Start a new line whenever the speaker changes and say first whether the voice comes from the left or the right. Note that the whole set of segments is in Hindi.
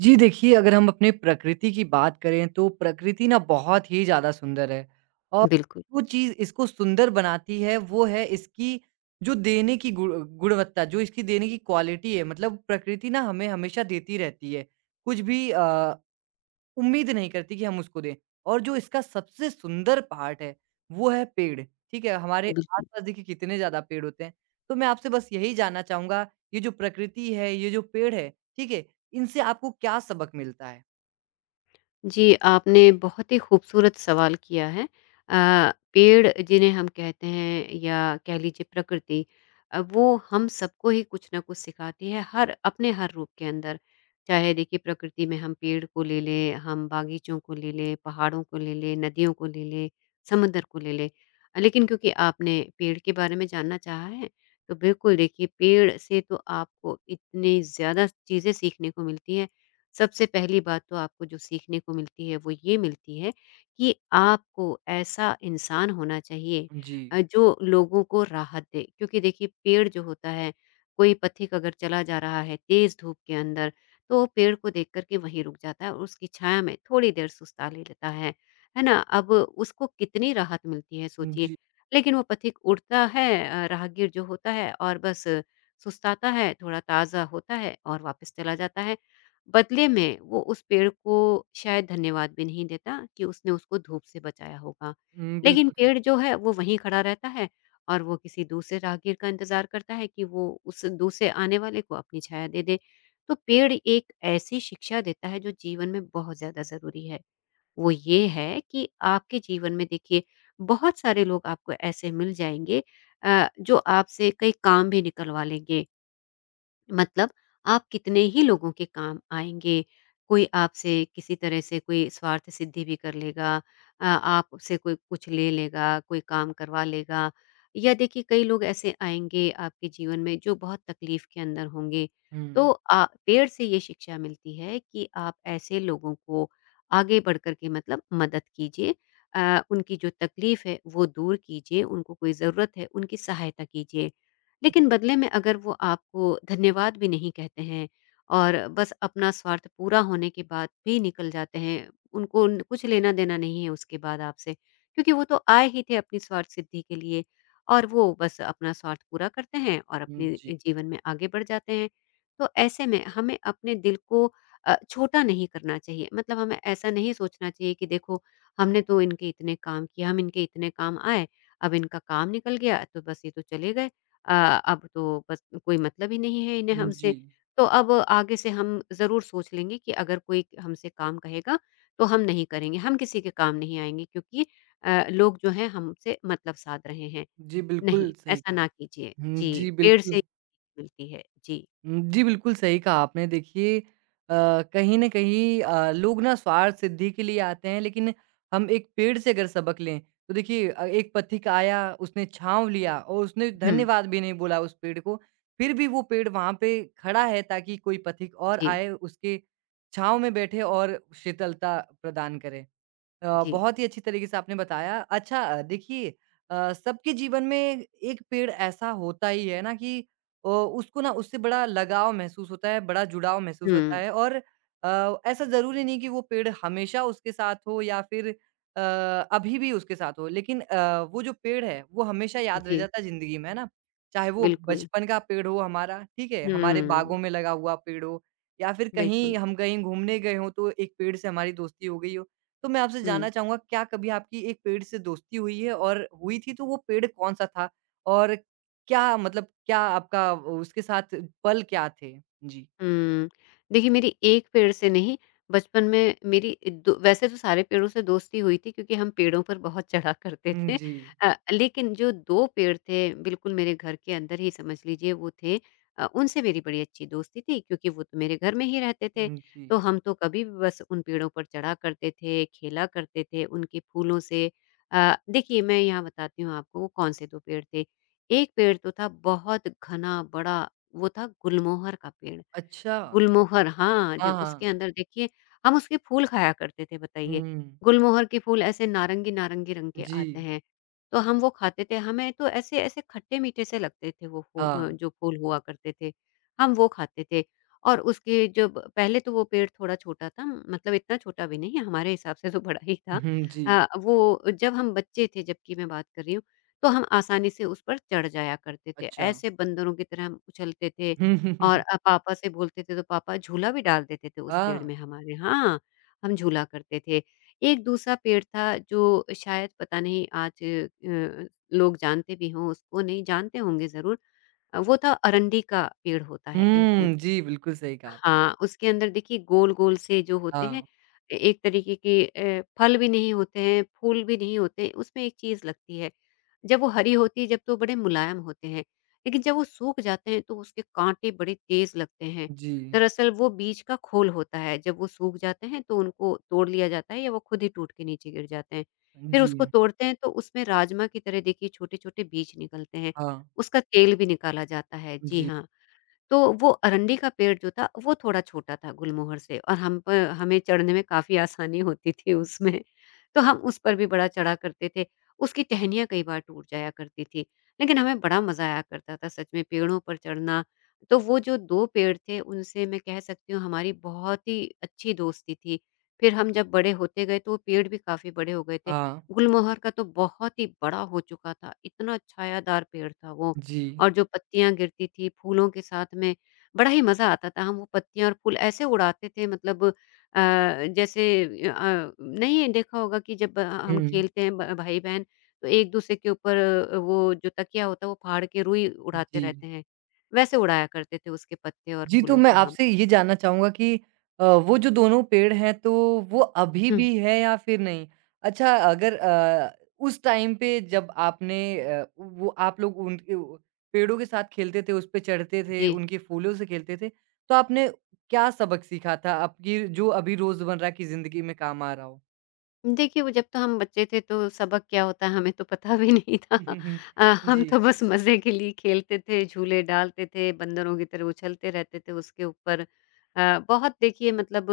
right: जी देखिए, अगर हम अपने प्रकृति की बात करें तो प्रकृति ना बहुत ही ज़्यादा सुंदर है और
left: बिल्कुल,
right: वो चीज़ इसको सुंदर बनाती है वो है इसकी जो देने की गुण गुणवत्ता, जो इसकी देने की क्वालिटी है मतलब प्रकृति ना हमें हमेशा देती रहती है। कुछ भी उम्मीद नहीं करती कि हम उसको दें। और जो इसका सबसे सुंदर पार्ट है, वो है पेड़, ठीक है? हमारे
left: बिल्कुल।
right: आस-पास देखिए कितने ज़्यादा पेड़ होते हैं। तो मैं आपसे बस यही जानना चाहूँगा, ये जो प्रकृति है, ये जो पेड़ है, ठीक है? इनसे आपको क्या सबक मिलता है?
left: जी, आपने बहुत ही खूबसूरत सवाल किया है। पेड़ जिन्हें हम कहते हैं या कह लीजिए प्रकृति वो हम सबको ही कुछ ना कुछ सिखाती है हर अपने हर रूप के अंदर। चाहे देखिए प्रकृति में हम पेड़ को ले लें, हम बागीचों को ले लें, पहाड़ों को ले लें, नदियों को ले लें, समुद्र को ले लें। लेकिन क्योंकि आपने पेड़ के बारे में जानना चाहा है, तो बिल्कुल देखिए पेड़ से तो आपको इतनी ज़्यादा चीज़ें सीखने को मिलती हैं। सबसे पहली बात तो आपको जो सीखने को मिलती है वो ये मिलती है कि आपको ऐसा इंसान होना चाहिए
right: जी।
left: जो लोगों को राहत दे क्योंकि देखिए पेड़ जो होता है, कोई पथिक अगर चला जा रहा है तेज धूप के अंदर, तो वो पेड़ को देख करके वहीं रुक जाता है और उसकी छाया में थोड़ी देर सुस्ता ले लेता है। है ना, अब उसको कितनी राहत मिलती है सोचिए।
right: जी।
left: लेकिन वो पथिक उड़ता है, राहगीर जो होता है, और बस सुस्ताता है, थोड़ा ताज़ा होता है और वापस चला जाता है। बदले में वो उस पेड़ को शायद धन्यवाद भी नहीं देता कि उसने उसको धूप से बचाया होगा।
right: हुँ,
left: लेकिन
right: बिल्कुल सही।
left: पेड़ जो है वो वहीं खड़ा रहता है और वो किसी दूसरे राहगीर का इंतज़ार करता है कि वो उस दूर से आने वाले को अपनी छाया दे दे। तो पेड़ एक ऐसी शिक्षा देता है जो जीवन में बहुत ज़्यादा ज़रूरी है। वो ये है कि आपके जीवन में देखिए बहुत सारे लोग आपको ऐसे मिल जाएँगे जो आपसे कई काम भी निकलवा लेंगे। मतलब आप कितने ही लोगों के काम आएँगे। कोई आपसे किसी तरह से कोई स्वार्थ सिद्धि भी कर लेगा, आपसे कोई कुछ ले लेगा, कोई काम करवा लेगा, या देखिए कई लोग ऐसे आएँगे आपके जीवन में जो बहुत तकलीफ़ के अंदर होंगे।
right: हुँ,
left: तो पेड़ से ये शिक्षा मिलती है कि आप ऐसे लोगों को आगे बढ़ कर के मतलब मदद कीजिए। उनकी जो तकलीफ़ है वो दूर कीजिए, उनको कोई ज़रूरत है उनकी सहायता कीजिए। लेकिन बदले में अगर वो आपको धन्यवाद भी नहीं कहते हैं और बस अपना स्वार्थ पूरा होने के बाद भी निकल जाते हैं, उनको न कुछ लेना-देना नहीं है उसके बाद आपसे, क्योंकि वो तो आए ही थे अपनी स्वार्थ सिद्धि के लिए और वो बस अपना स्वार्थ पूरा करते हैं और
right: हुँ,
left: अपने
right: जी,
left: जीवन में आगे बढ़ जाते हैं। तो ऐसे में हमें अपने दिल को छोटा नहीं करना चाहिए, मतलब हमें ऐसा नहीं सोचना चाहिए कि देखो हमने तो इनके इतने काम किए, हम इनके इतने काम आए, अब इनका काम निकल गया तो बस ये तो चले गए। अ, अब तो बस कोई मतलब ही नहीं है इन्हें
right: हुँ, जी।
left: हमसे। तो अब आगे से हम ज़रूर सोच लेंगे कि अगर कोई हमसे काम कहेगा तो हम नहीं करेंगे, हम किसी के काम नहीं आएँगे क्योंकि लोग जो हैं हमसे मतलब साध रहे हैं।
right: जी,
left: नहीं,
right: बिल्कुल सही
left: ऐसा
right: कहा।
left: ना कीजिए।
right: हुँ, जी,
left: जी, पेड़
right: बिल्कुल।
left: से मिलती है। जी।
right: जी, बिल्कुल सही कहा आपने। देखिए अ, कहीं न कहीं लोग ना स्वार्थ सिद्धि के लिए आते हैं, लेकिन हम एक पेड़ से अगर सबक लें, तो देखिए एक पथिक आया, उसने छाँव लिया और उसने
left: हुँ।
right: धन्यवाद भी नहीं बोला उस पेड़ को। फिर भी वो पेड़ वहाँ पे खड़ा है ताकि कोई पथिक और
left: जी,
right: आए, उसके छाँव में बैठे और शीतलता प्रदान करे।
left: जी।
right: बहुत ही अच्छी तरीके से आपने बताया। अच्छा देखिए सबके जीवन में एक पेड़ ऐसा होता ही है ना कि उसको ना उससे बड़ा लगाव महसूस होता है, बड़ा जुड़ाव महसूस
left: हुँ,
right: होता है और ऐसा ज़रूरी नहीं कि वो पेड़ हमेशा उसके साथ हो या फिर अभी भी उसके साथ हो। लेकिन वो जो पेड़ है, वो हमेशा याद रह
left: जी,
right: जाता है ज़िंदगी में, है ना? चाहे वो
left: बिल्कुल।
right: बचपन का पेड़ हो हमारा, ठीक है? हमारे बागों
left: हुँ,
right: में लगा हुआ पेड़ हो या फिर कहीं
left: बिल्कुल।
right: हम कहीं घूमने गए हों, तो एक पेड़ से हमारी दोस्ती हो गई हो। तो मैं आपसे जानना
left: हुँ।
right: चाहूँगा क्या कभी आपकी एक पेड़ से दोस्ती हुई है और हुई थी तो वो पेड़ कौन-सा था? और क्या मतलब क्या आपका उसके साथ पल क्या थे? जी।
left: हुँ। देखिए मेरी एक पेड़ से नहीं, बचपन में मेरी दो वैसे तो सारे पेड़ों से दोस्ती हुई थी क्योंकि हम पेड़ों पर बहुत चढ़ा करते
right: हुँ,
left: थे।
right: जी।
left: लेकिन जो 2 पेड़ थे बिल्कुल मेरे घर के अंदर ही समझ लीजिए वो थे। उनसे मेरी बड़ी अच्छी दोस्ती थी क्योंकि वो तो मेरे घर में ही रहते थे।
right: हुँ, जी।
left: तो हम तो कभी भी बस उन पेड़ों पर चढ़ा करते थे, खेला करते थे उनके फूलों से। देखिए मैं यहाँ बताती हूँ आपको वो कौन से 2 पेड़ थे। एक पेड़ तो था बहुत घना बड़ा, वो था गुलमोहर का पेड़।
right: अच्छा।
left: गुलमोहर, हाँ,
right: हाँ,
left: जो उसके
right: हाँ।
left: अंदर देखिए हम उसके फूल खाया करते थे बताइए।
right: हुँ।
left: गुलमोहर के फूल ऐसे नारंगी-नारंगी रंग के
right: जी।
left: आते हैं, तो हम वो खाते थे। हमें तो ऐसे-ऐसे खट्टे-मीठे से लगते थे वो
right: हाँ।
left: जो फूल हुआ करते थे, हम वो खाते थे। और उसके जब पहले तो वो पेड़ थोड़ा छोटा था, मतलब इतना छोटा भी नहीं, हमारे हिसाब से तो बड़ा ही था।
right: हुँ, जी।
left: वो जब हम बच्चे थे, जब की मैं बात कर रही हूँ, तो हम आसानी से उस पर चढ़ जाया करते थे।
right: अच्छा।
left: ऐसे बंदरों की तरह हम उछलते थे, और पापा से बोलते थे तो पापा झूला भी डाल देते थे उस पेड़
right: हाँ।
left: में हमारे, हाँ, हम झूला करते थे। एक दूसरा पेड़ था जो शायद पता नहीं आज लोग जानते भी हों उसको, नहीं जानते होंगे ज़रूर। वो था अरंडी का पेड़ होता है एक।
right: हुँ, जी, बिल्कुल सही कहा आपने।
left: हाँ, उसके अंदर देखिए गोल-गोल से जो होते हैं,
right: हाँ।
left: ए एक तरीके के फल भी नहीं होते हैं, फूल भी नहीं होते, हैं, उसमें एक चीज़ लगती है। जब वो हरी होती है, जब तो बड़े मुलायम होते हैं, लेकिन जब वो सूख जाते हैं, तो उसके काँटे बड़े तेज़ लगते हैं।
right: जी।
left: दरअसल वो बीज का खोल होता है, जब वो सूख जाते हैं, तो उनको तोड़ लिया जाता है या वो खुद ही टूट के नीचे गिर जाते हैं। फिर
right: जी।
left: उसको तोड़ते हैं, तो उसमें राजमा की तरह देखिए छोटे-छोटे बीज निकलते हैं।
right: हाँ।
left: उसका तेल भी निकाला जाता है। जी
right: जी।
left: हाँ। तो वो अरंडी का पेड़ जो था, वो थोड़ा छोटा था गुलमोहर से और हम प हमें चढ़ने में काफ़ी आसानी होती थी उसमें। तो हम उस पर भी बड़ा चढ़ा करते थे। उसकी टहनियाँ कई बार टूट जाया करती थी, लेकिन हमें बड़ा मज़ा आया करता था सच में पेड़ों पर चढ़ना। तो वो जो 2 पेड़ थे, उनसे मैं कह सकती हूँ हमारी बहुत ही अच्छी दोस्ती थी। फिर हम जब बड़े होते गए, तो वो पेड़ भी काफ़ी बड़े हो गए थे।
right: हाँ।
left: गुलमोहर का तो बहुत ही बड़ा हो चुका था, इतना छायादार पेड़ था वो।
right: जी।
left: और जो पत्तियाँ गिरती थी फूलों के साथ में, बड़ा ही मज़ा आता था। हम वो पत्तियाँ और फूल ऐसे उड़ाते थे मतलब जैसे नहीं देखा होगा कि जब हम
right: हुँ।
left: खेलते हैं ब भाई-बहन तो एक-दूसरे के ऊपर वो जो तकिया होता है वो फाड़ के रुई उड़ाते
right: जी।
left: रहते हैं। वैसे उड़ाया करते थे उसके पत्ते और
right: जी, तो
left: फूलों
right: मैं
left: को हम।
right: आपसे ये जानना चाहूँगा कि वो जो दोनों पेड़ हैं, तो वो अभी भी
left: हुँ।
right: है या फिर नहीं? अच्छा अगर उस टाइम पे जब आपने अ, वो आप लोग उन उ पेड़ों के साथ खेलते थे, उस पे चढ़ते थे,
left: जी।
right: उनके फूलों से खेलते थे, तो आपने क्या सबक सीखा था आपकी जो अभी रोज़मर्रा की ज़िंदगी में काम आ रहा हो?
left: देखिए, वो जब तो हम बच्चे थे तो सबक क्या होता है हमें तो पता भी नहीं था। हम
right: जी,
left: तो बस मज़े के लिए खेलते थे, झूले डालते थे, बंदरों की तरह उछलते रहते थे उसके ऊपर। बहुत देखिए मतलब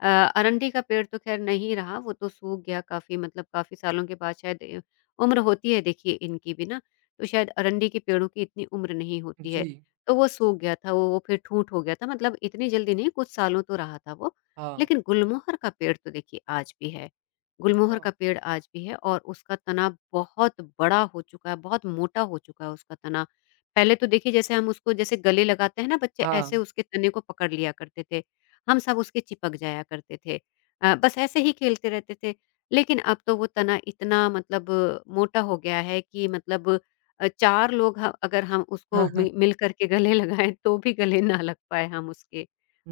left: अ, अरंडी का पेड़ तो ख़ैर नहीं रहा, वो तो सूख गया काफ़ी मतलब काफ़ी सालों के बाद शायद। उम्र होती है देखिए इनकी भी ना, तो शायद अरंडी के पेड़ों की इतनी उम्र नहीं होती
right: जी,
left: है। तो वो सूख गया था, वो फिर ठूँठ हो गया था, मतलब इतनी जल्दी नहीं कुछ सालों तो रहा था वो।
right: हाँ,
left: लेकिन गुलमोहर का पेड़ तो देखिए आज भी है। गुलमोहर
right: अच्छा,
left: का पेड़ आज भी है और उसका तना बहुत बड़ा हो चुका है, बहुत मोटा हो चुका है उसका तना। पहले तो देखिए जैसे हम उसको जैसे गले लगाते हैं ना बच्चे, ऐसे
right: हाँ।
left: उसके तने को पकड़ लिया करते थे। हम सब उसके चिपक जाया करते थे। बस ऐसे ही खेलते रहते थे। लेकिन अब तो वो तना इतना मतलब मोटा हो गया है कि मतलब 4 लोग ह अगर हम उसको मि मिल कर के गले लगाएँ तो भी गले ना लग पाएँ हम उसके।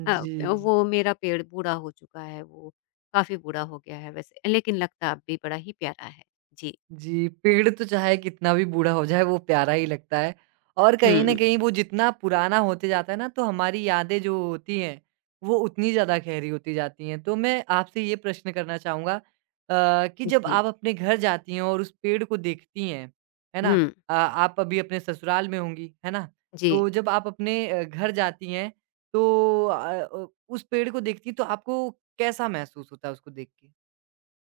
left: अ,
right: जी।
left: वो मेरा पेड़ बूढ़ा हो चुका है वो। काफ़ी बूढ़ा हो गया है वैसे, लेकिन लगता अब भी बड़ा ही प्यारा है। जी।
right: जी, पेड़ तो चाहे कितना भी बूढ़ा हो जाए वो प्यारा ही लगता है और कहीं न
left: हुँ,
right: कहीं वो जितना पुराना होते जाता है ना तो हमारी यादें जो होती हैं, वो उतनी ज़्यादा गहरी होती जाती हैं। तो मैं आपसे ये प्रश्न करना चाहूँगा कि जब
left: जी।
right: आप अपने घर जाती हैं और उस पेड़ को देखती हैं, है ना?
left: हुँ,
right: आप अभी अपने ससुराल में होंगी, है ना?
left: जी।
right: तो जब आप अपने घर जाती हैं तो उस पेड़ को देखती हैं तो आपको कैसा महसूस होता है उसको देख के?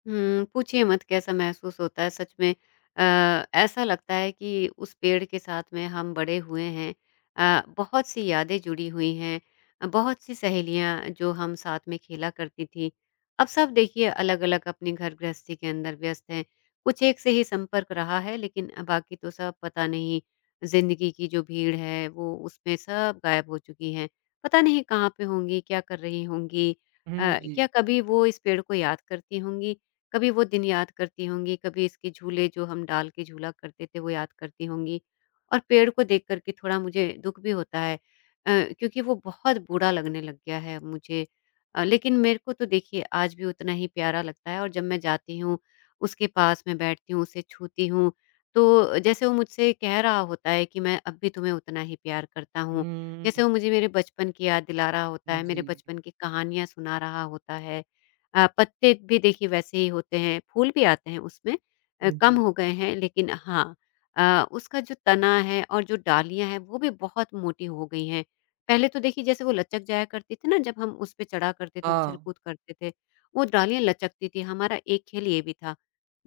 left: हुँ, पूछिए मत कैसा महसूस होता है सच में। ऐसा लगता है कि उस पेड़ के साथ में हम बड़े हुए हैं। बहुत-सी यादें जुड़ी हुई हैं, बहुत-सी सहेलियाँ जो हम साथ में खेला करती थीं। अब सब देखिए अलग-अलग अपनी घर गृहस्थी के अंदर व्यस्त हैं। कुछ एक से ही संपर्क रहा है लेकिन बाकी तो सब पता नहीं ज़िंदगी की जो भीड़ है वो उसमें सब गायब हो चुकी हैं। पता नहीं कहाँ पे होंगी, क्या कर रही होंगी?
right: हुँ, जी।
left: क्या कभी वो इस पेड़ को याद करती होंगी? कभी वो दिन याद करती होंगी, कभी इसके झूले जो हम डाल के झूला करते थे वो याद करती होंगी। और पेड़ को देख कर के थोड़ा मुझे दुःख भी होता है क्योंकि वो बहुत बूढ़ा लगने लग गया है मुझे। लेकिन मेरे को तो देखिए आज भी उतना ही प्यारा लगता है और जब मैं जाती हूँ उसके पास में बैठती हूँ उसे छूती हूँ तो जैसे वो मुझसे कह रहा होता है कि मैं अब भी तुम्हें उतना ही प्यार करता हूँ।
right: हुँ,
left: जैसे वो मुझे मेरे बचपन की याद दिला रहा होता है, मेरे
right: जी।
left: बचपन की कहानियां सुना रहा होता है। पत्ते भी देखिए वैसे ही होते हैं, फूल भी आते हैं उसमें। कम
right: जी।
left: हो गए हैं लेकिन हाँ। उसका जो तना है और जो डालियाँ हैं वो भी बहुत मोटी हो गई हैं। पहले तो देखिए जैसे वो लचक जाया करती थी ना, जब हम उस पे चढ़ा करते थे,
right: हाँ।
left: उछल-कूद करते थे, वो डालियाँ लचकती थी। हमारा एक खेल ये भी था,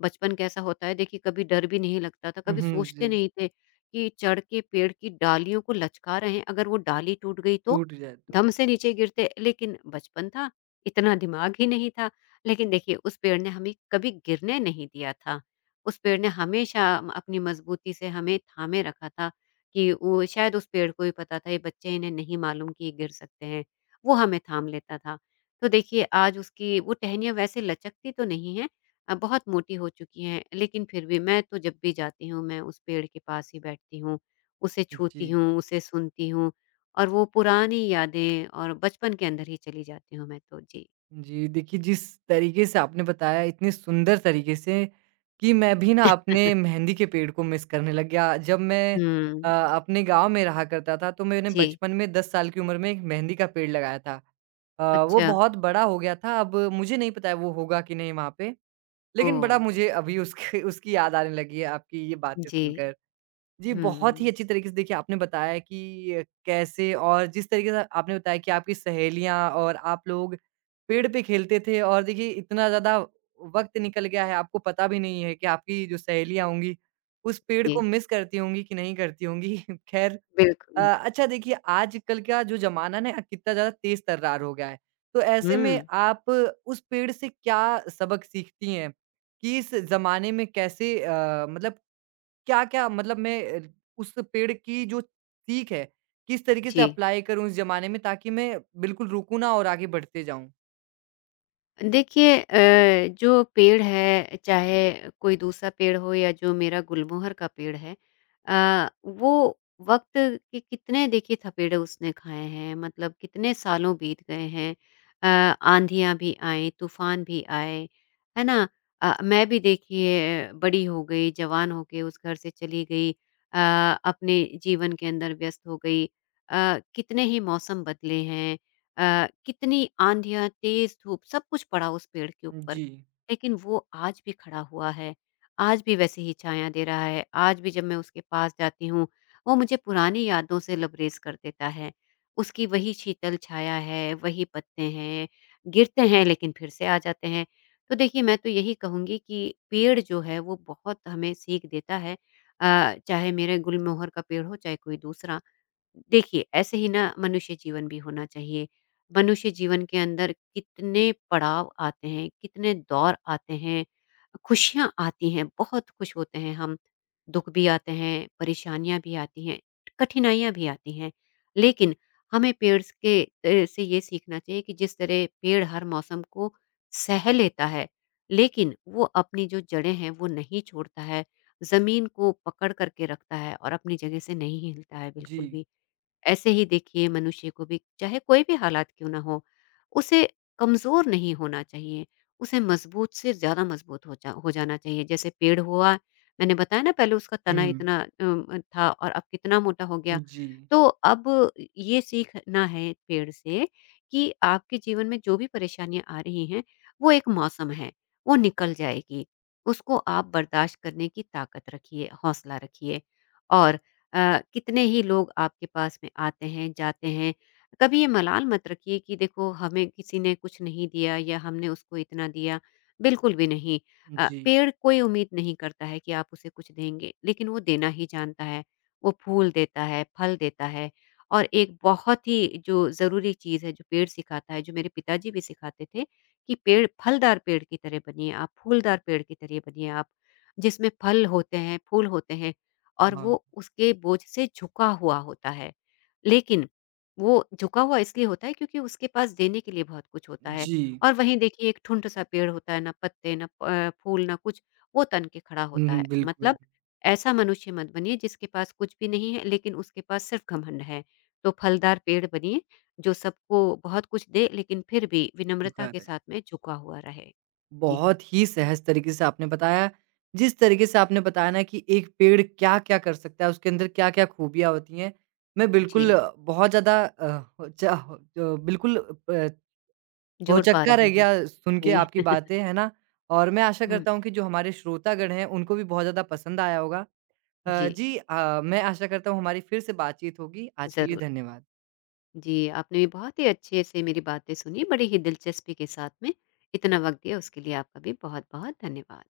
left: बचपन कैसा होता है देखिए, कभी डर भी नहीं लगता था,
right: हुँ,
left: कभी
right: हुँ,
left: सोचते
right: जी।
left: नहीं थे कि चढ़ के पेड़ की डालियों को लचका रहे हैं, अगर वो डाली टूट गई तो?
right: टूट जाए तो।
left: धम से नीचे गिरते, लेकिन बचपन था, इतना दिमाग ही नहीं था। लेकिन देखिए उस पेड़ ने हमें कभी गिरने नहीं दिया था। उस पेड़ ने हमेशा अपनी मज़बूती से हमें थामे रखा था कि वो शायद उस पेड़ को भी पता था ये बच्चे, इन्हें नहीं मालूम कि ये गिर सकते हैं, वो हमें थाम लेता था। तो देखिए आज उसकी वो टहनियाँ वैसे लचकती तो नहीं हैं, बहुत मोटी हो चुकी हैं, लेकिन फिर भी मैं तो जब भी जाती हूँ मैं उस पेड़ के पास ही बैठती हूँ, उसे छूती
right: जी।
left: हूँ, उसे सुनती हूँ और वो पुरानी यादें और बचपन के अंदर ही चली जाती हूँ मैं तो। जी।
right: जी, देखिए जिस तरीके से आपने बताया इतने सुंदर तरीके से कि मैं भी ना अपने मेहंदी के पेड़ को मिस करने लग गया। जब मैं
left: हुँ,
right: अपने गाँव में रहा करता था तो मैंने
left: जी,
right: बचपन में 10 साल की उम्र में एक मेहंदी का पेड़ लगाया था। वो
left: अच्छा,
right: बहुत बड़ा हो गया था अब मुझे नहीं पता है वो होगा कि नहीं वहाँ पे। लेकिन बड़ा
left: ओह!
right: मुझे अभी उसकी उसकी याद आने लगी है आपकी ये बातें
left: जी,
right: सुनकर। जी, बहुत ही
left: हुँ,
right: अच्छी तरीके से देखिए आपने बताया कि कैसे और जिस तरीके से आपने बताया कि आपकी सहेलियाँ और आप लोग पेड़ पे खेलते थे और देखिए इतना ज़्यादा वक़्त निकल गया है, आपको पता भी नहीं है कि आपकी जो सहेलियाँ होंगी, उस पेड़ को
left: जी,
right: मिस करती होंगी कि नहीं करती होंगी। ख़ैर
left: बिल्कुल,
right: अच्छा देखिए आजकल का जो ज़माना ना कितना ज़्यादा तेज़ तर्रार हो गया है, तो ऐसे में
left: हुँ,
right: आप उस पेड़ से क्या सबक सीखती हैं? कि इस ज़माने में कैसे मतलब क्या-क्या मतलब मैं अ, उस पेड़ की जो सीख है, किस तरीके से
left: जी।
right: अप्लाई करूँ इस ज़माने में ताकि मैं बिल्कुल रुकूँ ना और आगे बढ़ते जाऊँ?
left: देखिए जो पेड़ है, चाहे कोई दूसरा पेड़ हो या जो मेरा गुलमोहर का पेड़ है, वो वक्त के कितने देखिए थपेड़े उसने खाए हैं, मतलब कितने सालों बीत गए हैं। अ, आंधियां भी आए, तूफान भी आए, है ना। मैं भी देखिए बड़ी हो गई, जवान हो के उस घर से चली गई, अपने जीवन के अंदर व्यस्त हो गई। कितने ही मौसम बदले हैं, कितनी आंधियाँ, तेज़ धूप, सब कुछ पड़ा उस पेड़ के ऊपर,
right: जी,
left: लेकिन वो आज भी खड़ा हुआ है। आज भी वैसे ही छाया दे रहा है, आज भी जब मैं उसके पास जाती हूँ, वो मुझे पुरानी यादों से लबरेज़ कर देता है। उसकी वही शीतल छाया है, वही पत्ते हैं, गिरते हैं लेकिन फिर से आ जाते हैं। तो देखिए, मैं तो यही कहूँगी कि पेड़ जो है वो बहुत हमें सीख देता है। चाहे मेरे गुलमोहर का पेड़ हो, चाहे कोई दूसरा। देखिए, ऐसे ही ना मनुष्य जीवन भी होना चाहिए। मनुष्य जीवन के अंदर कितने पड़ाव आते हैं, कितने दौर आते हैं, खुशियाँ आती हैं, बहुत खुश होते हैं हम, दुःख भी आते हैं, परेशानियाँ भी आती हैं, कठिनाइयाँ भी आती हैं। लेकिन हमें पेड़ से ये सीखना चाहिए कि जिस तरह पेड़ हर मौसम को सह लेता है, लेकिन वो अपनी जो जड़ें हैं, वो नहीं छोड़ता है, ज़मीन को पकड़ कर के रखता है और अपनी जगह से नहीं हिलता है
right: जी।
left: बिल्कुल भी। ऐसे ही देखिए मनुष्य को भी, चाहे कोई भी हालात क्यों ना हो, उसे कमज़ोर नहीं होना चाहिए, उसे मज़बूत से ज़्यादा मज़बूत हो जाना चाहिए। जैसे पेड़ हुआ, मैंने बताया ना, पहले उसका तना
right: हुँ।
left: इतना था और अब कितना मोटा हो गया।
right: जी,
left: तो अब ये सीखना है पेड़ से कि आपके जीवन में जो भी परेशानियाँ आ रही हैं, वो एक मौसम है, वो निकल जाएगी। उसको आप बर्दाश्त करने की ताकत रखिए, हौसला रखिए और कितने ही लोग आपके पास में आते हैं, जाते हैं। कभी ये मलाल मत रखिए कि देखो हमें किसी ने कुछ नहीं दिया या हमने उसको इतना दिया, बिल्कुल भी नहीं।
right: जी,
left: पेड़ कोई उम्मीद नहीं करता है कि आप उसे कुछ देंगे, लेकिन वो देना ही जानता है। वो फूल देता है, फल देता है और एक बहुत ही जो ज़रूरी चीज़ है, जो पेड़ सिखाता है, जो मेरे पिताजी भी सिखाते थे कि पेड़ फलदार पेड़ की तरह बनिए आप, फूलदार पेड़ की तरह बनिए आप, जिसमें फल होते हैं, फूल होते हैं। और
right: हाँ।
left: वो उसके बोझ से झुका हुआ होता है। लेकिन वो झुका हुआ इसलिए होता है क्योंकि उसके पास देने के लिए बहुत कुछ होता है।
right: जी,
left: और वहीं देखिए एक ठुंड-सा पेड़ होता है, ना पत्ते, ना फूल, ना कुछ, वो तन के खड़ा
right: हुँ,
left: होता है।
right: हुँ, बिल्कुल,
left: मतलब ऐसा मनुष्य मत बनिए जिसके पास कुछ भी नहीं है लेकिन उसके पास सिर्फ घमंड है। तो फलदार पेड़ बनिए जो सबको बहुत कुछ दे लेकिन फिर भी विनम्रता
right: स्वीकार
left: के
right: है।
left: साथ में झुका हुआ रहे। जी,
right: बहुत ही सहज तरीके से आपने बताया, जिस तरीके से आपने बताया ना कि एक पेड़ क्या-क्या कर सकता है, उसके अंदर क्या-क्या खूबियाँ होती हैं। मैं बिल्कुल
left: जी,
right: अ, बहुत ज़्यादा अ, हो च हो बिल्कुल अ, हो
left: जोड़ पा
right: चक्का रह
left: रहे हैं।
right: गया सुन के
left: जी।
right: आपकी बातें, है ना? और मैं आशा
left: हुँ,
right: करता हूँ कि जो हमारे श्रोतागण हैं, उनको भी बहुत ज़्यादा पसंद आया होगा।
left: जी,
right: मैं आशा करता हूँ हमारी फिर से बातचीत होगी। आज के लिए
left: ज़रूर।
right: धन्यवाद।
left: जी, आपने भी बहुत ही अच्छे से मेरी बातें सुनी, बड़ी ही दिलचस्पी के साथ में। इतना वक़्त दिया, उसके लिए आपका भी बहुत-बहुत धन्यवाद।